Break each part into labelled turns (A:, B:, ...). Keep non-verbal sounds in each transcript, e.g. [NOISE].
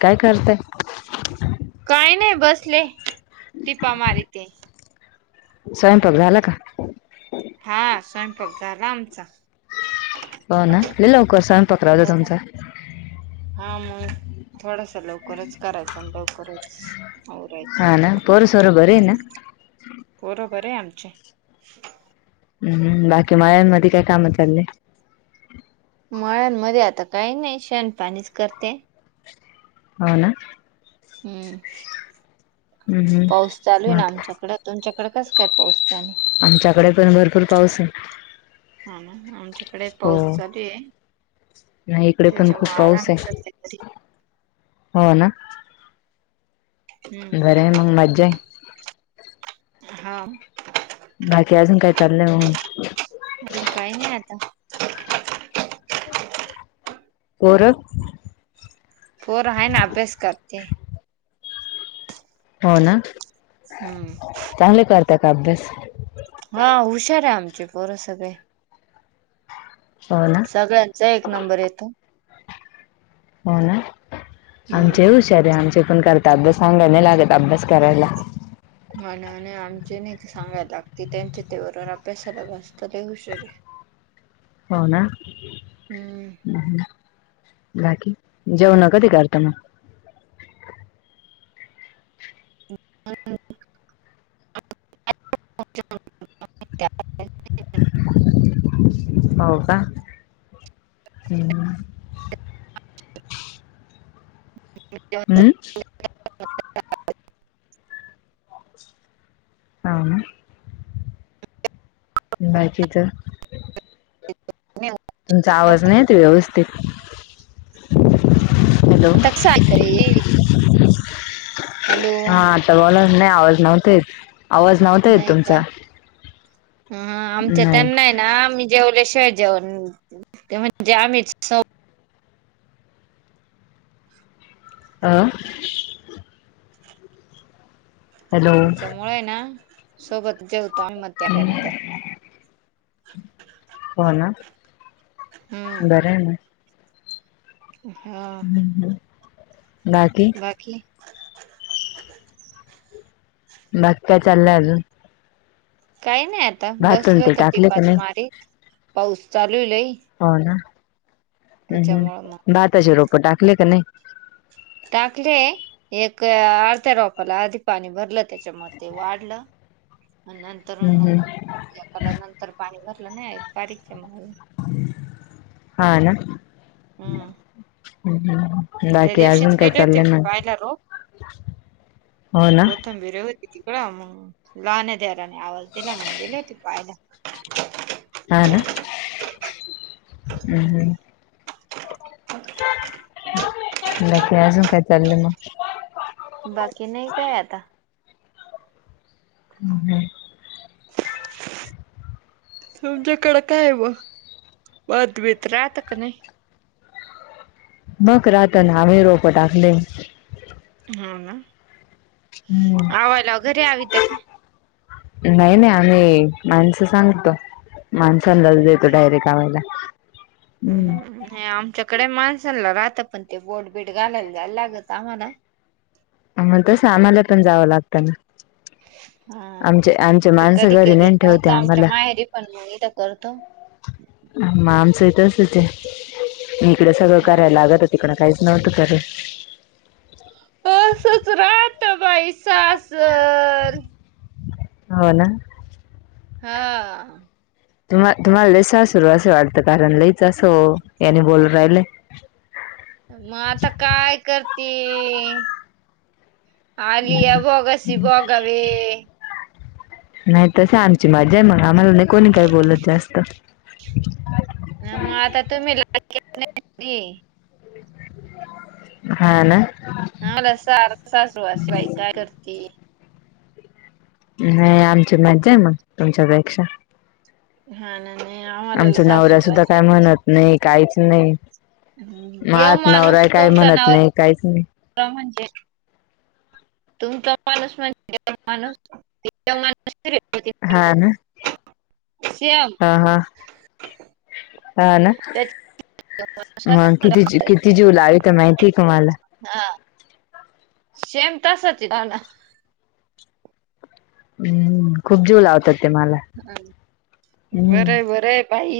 A: काय करताय?
B: काय नाही बसले, टीपा मारीते.
A: स्वयंपाक झाला का?
B: हा, स्वयंपाक झाला आमचा.
A: हो ना, लय लवकर स्वयंपाक राहतो तुमचा?
B: हा मग, थोडासा लवकरच करायचं लवकरचं आवरायचं
A: हा ना पोर सोर बरे आहे ना
B: पोरे बरे आहेत आमचे.
A: हम्म, बाकी मळ्यांमध्ये काय काम चालले?
B: मळ्यांमध्ये आता काही नाही, शेण पाणीच करते.
A: हो, ना.
B: हम्म,
A: हम्म
B: पाऊस चालू
A: हम्म
B: आहे ना
A: मग
B: आमच्याकडं. तुमच्या कडे कस काय पाऊस पाणी?
A: आमच्याकडे पण भरपूर पाऊस आहे.
B: हा ना, आमच्याकडे
A: हो
B: पाऊस चालू आहे.
A: नाही इकडे पण खूप
B: त्याच्यामुळे
A: पाऊस
B: आराम
A: आहे.
B: सध्या तरी
A: हो, ना.
B: हम्म
A: बरं आहे मग, मज्जा आहे.
B: हा.
A: बाकी अजून काय चाललंय म?
B: अजून काही नाही आता. [UNINTELLIGIBLE]
A: पोर?
B: पोर आहे ना, अभ्यास करते.
A: हो, ना.
B: हम्म,
A: चांगले करताय का अभ्यास?
B: हा हुशार आहे, आमचे पोर सगळे.
A: हो, ना.
B: सगळ्यांचा एक नंबर येतो.
A: हो ना,
B: हम्म
A: आमचे हुशार आमचे पण करत अभ्यास सांगाय नाही लागत अभ्यास करायला.
B: मनाने आम्हाला नाही सांगायला लागते, त्यांच्या मनानी अभ्यासाला बसता लई हुशार आहे.
A: हो, ना.
B: हम्म
A: बाकी, जेवण कधी करता मग?
B: [UNINTELLIGIBLE]
A: हो, का? ह ह.
B: [UNINTELLIGIBLE] जेवण.
A: अम, हाव, ना. बाकीचं तुमचा आवाज नाही येत व्यवस्थित. हॅलो.
B: आता कसं ऐकायला येईल. हॅलो
A: हा, आता बोला नाही आवाज नव्हता येत आवाज नव्हता येत
B: नाही का
A: तुमचा.
B: हा आमच्या
A: नाही
B: त्यांना आहे ना, मी जेवल्या शिवाय जेवण ते म्हणजे आम्हीच
A: अ, हॅलो
B: त्याच्यामुळे ना, सोबत जेवतो आम्ही मध्यांना नंतर. [UNINTELLIGIBLE]
A: हो ना,
B: हम्म
A: बरं आहे ना.
B: हा.
A: हम, ह बाकी?
B: बाकी
A: बाकी काय चाललयं अजून?
B: काही नाही आता
A: भात अन
B: बसलो
A: ते
B: होतो,
A: टाकले
B: टिपा
A: का नाही
B: च मारीत पाऊस चालू आहे लई.
A: हो ना, हम हम
B: त्याच्यामुळे मग
A: भाताचे रोप टाकले का नाही?
B: टाकले, एक अ-अर्ध्या रोपाला आधी पाणी भरलं त्याच्या मध्ये. ते वाढलं आणि नंतर अण
A: हम्म हम्म
B: मग एकाला नंतर पाणी भरलं नाही [UNINTELLIGIBLE] होईल.
A: हा, ना
B: हम्म
A: ह ह.
B: त्या दिवशीच गेले होते पहायला रोप,
A: हो ना
B: कोथंबीर ही होती. तिकड मग लहानी दिरानी आवाज दिला मग, गेली होती पहायला.
A: हा ना, हम
B: हम्म
A: हम. बाकी अजून काय चाललंय मग?
B: बाकी नाही काय आता.
A: हम्म हम्म,
B: तुमच्याकडं काय मग? भातभीेत राहत का नाही?
A: मग रहातना, आम्ही रोपं टाकले.
B: हा ना, आवाला घरी अवित्या काय?
A: नाही नाही, आम्ही माणसं सांगतो, माणसांना देतो डायरेक्ट लावायला.
B: ह ह्, नाही आमच्याकडे माणसांला राहतं पण ते बोट बीट घालायला जायला लागत आम्हाला
A: अन् मग तस आम्हाला पण जावं लागतं ना,
B: हा,
A: आमचे आमचे
B: ते
A: माणसं
B: कधी
A: घरी नेऊन
B: केलेलं
A: ठेवते
B: नव्हतं आमच्या
A: आम्हाला.
B: माहेरी पण मग इथ करतो
A: मग आमचंही तसंज ए, इकडे सगळं
B: हा
A: करायला लागत तिकडं काहीच नव्हतं करत-
B: असच रहत बाई सासर
A: होना
B: हा
A: तुम्हाल, तुम्हाला लई सासरू असं वाटत, कारण लईच असं याने बोलून राहिले,
B: मग आता काय करते आलिया भोगाशी भोगावे
A: नाही, तसं आमची मज्जा ए मग, आम्हाला नाही कोणी काही बोलत जास्त
B: मग आता तुम्ही लाडकी [UNINTELLIGIBLE] नाही
A: हा ना
B: आम्हाला सार सासुरवास ए बाई काय करती
A: नाही, आमची मज्जा ए मग तुमच्यापेक्षा
B: हाना, नाही आम्हाला लय
A: आमचा नवरा सुद्धा
B: सासुरवास ए
A: काय म्हणत नाही, काहीच नाही,
B: देव
A: मात
B: माणूस
A: नवरा काही
B: तुमचा
A: म्हणत
B: नवरा
A: नाही काहीच नाही
B: म्हणजे तुमचा माणूस म्हणजे माणूस
A: हा
B: [UNINTELLIGIBLE] श्याम
A: ह हा ह ना
B: त्याच्या
A: मग किती किती जीव लावीत, माहिती ए तुम्हाला
B: हा, शेम तासाच ए राना
A: हम्म, खूप जीव लावतात ते मला
B: बर ए,
A: हम्म
B: बर ए, बाई!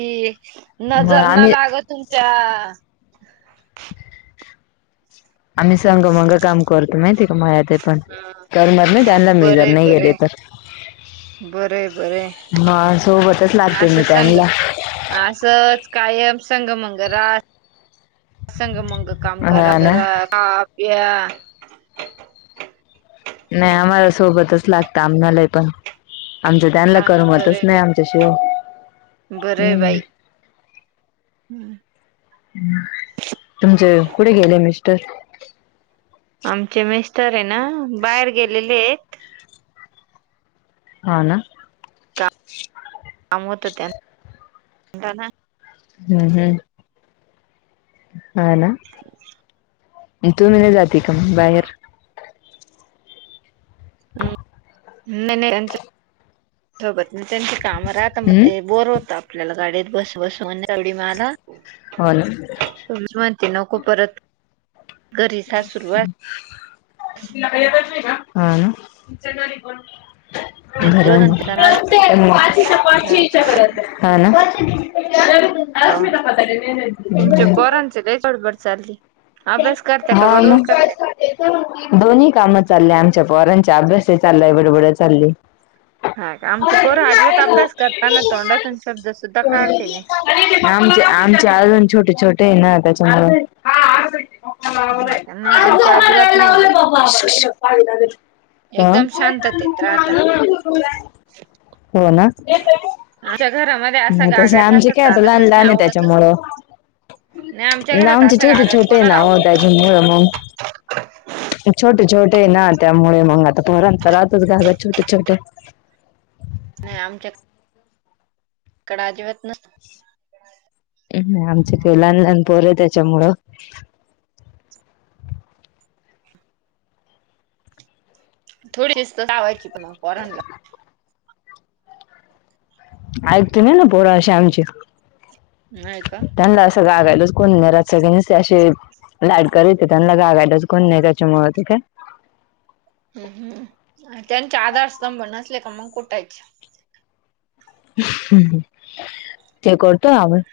A: मग
B: नजर ना
A: आम्ही
B: लागो तुम्हाला चा
A: आम्ही संग मंग काम करतो, माहितीये का मळ्यात ते पण, करमत नाही त्यांना मी जर
B: बरंय
A: नाही गेले
B: बरंय
A: तर
B: बरंय बरंय
A: मा सोबत
B: असं संग, असंच कायम संग मंग रहा संग मुंग काम
A: हा
B: करा,
A: ना
B: खा प्या
A: नाही आम्हाला सोबतच लागत, आम्हाले पण आमच्या त्यांना
B: हा ना
A: करमतच
B: बरंय
A: नाही आमच्या शिव हम्म
B: हम्म
A: तुमचे कुठे गेले मिस्टर
B: आमचे मिस्टर आहे ना बाहेर गेलेले आहेत
A: हा ना
B: काम होत त्यांता ना
A: हम् हम्म हा ना तू्म्ही नाही जाते का बाहेर
B: हम् नाही नाही त्यांच्याोबत नाही त्यां काम राहता मग
A: हम्म
B: ते बोर होत आपल्याला गाडीत बस बसून तेवढ मला
A: हो ना
B: तुम्हीचं म्हणती नको परत. घरी सासूरवास
A: [UNINTELLIGIBLE] हा, ना.
B: नाही ते
A: [UNINTELLIGIBLE]
B: म्हणतात माझं
A: [UNINTELLIGIBLE]
B: हा
A: हा, ना. [UNINTELLIGIBLE]
B: तिथं लई बडबड चालली, अभ्यास करताय का
A: हा
B: बड बड
A: मग
B: करत्या.
A: दोन्ही कामं चालल्या आमच्या पोरांच्या अभ्यासही चाललाय बडबडं ही चालली.
B: हा का, आमचे पोर आजिबात अभ्यास करताना तोंडा तन शब्द सुद्धा काढते नाही.
A: आमचे आमचे अजून छोटे छोटे आहे ना, त्याच्यामुळे
B: हा का नाही आमच्या अजिबात नाही
A: [UNINTELLIGIBLE] आ
B: एकदम शांततेत राहता.
A: हो, ना.
B: आमच्या घरामध्ये असा
A: नाही तसे
B: गागाठ
A: आमचे
B: असं
A: काय आता लहान
B: चालतच
A: लहान
B: नाही
A: आहे
B: आवडतच
A: त्याच्यामुळं
B: नाही. नाही आमच्या घरात असं गागाठ
A: ते ना हो, त्याच्यामुळे मग छोटे छोटे ना त्यामुळे मग आता पोरां राहतच ना ग छोटे छोटे.
B: नाही आमच्या कड अजिबात नस
A: आमच काही लहान लहानपोर आहे त्याच्यामुळं
B: थोडी शिस्त लावायची पण पोरानला.
A: ऐकत नाही ना पोरं असे आमचे
B: नाही का?
A: त्याला असं रागवायलाचं कोण नाही घरात सगळे नुसते असे लाड करते त्यांना रागायलाच कोण नाही, त्याच्यामुळे ते काय
B: हम्म हम्म, त्यांचे आधारस्तंभ नसले का मग कुठायचे.
A: ह ह, ते करतो [UNINTELLIGIBLE]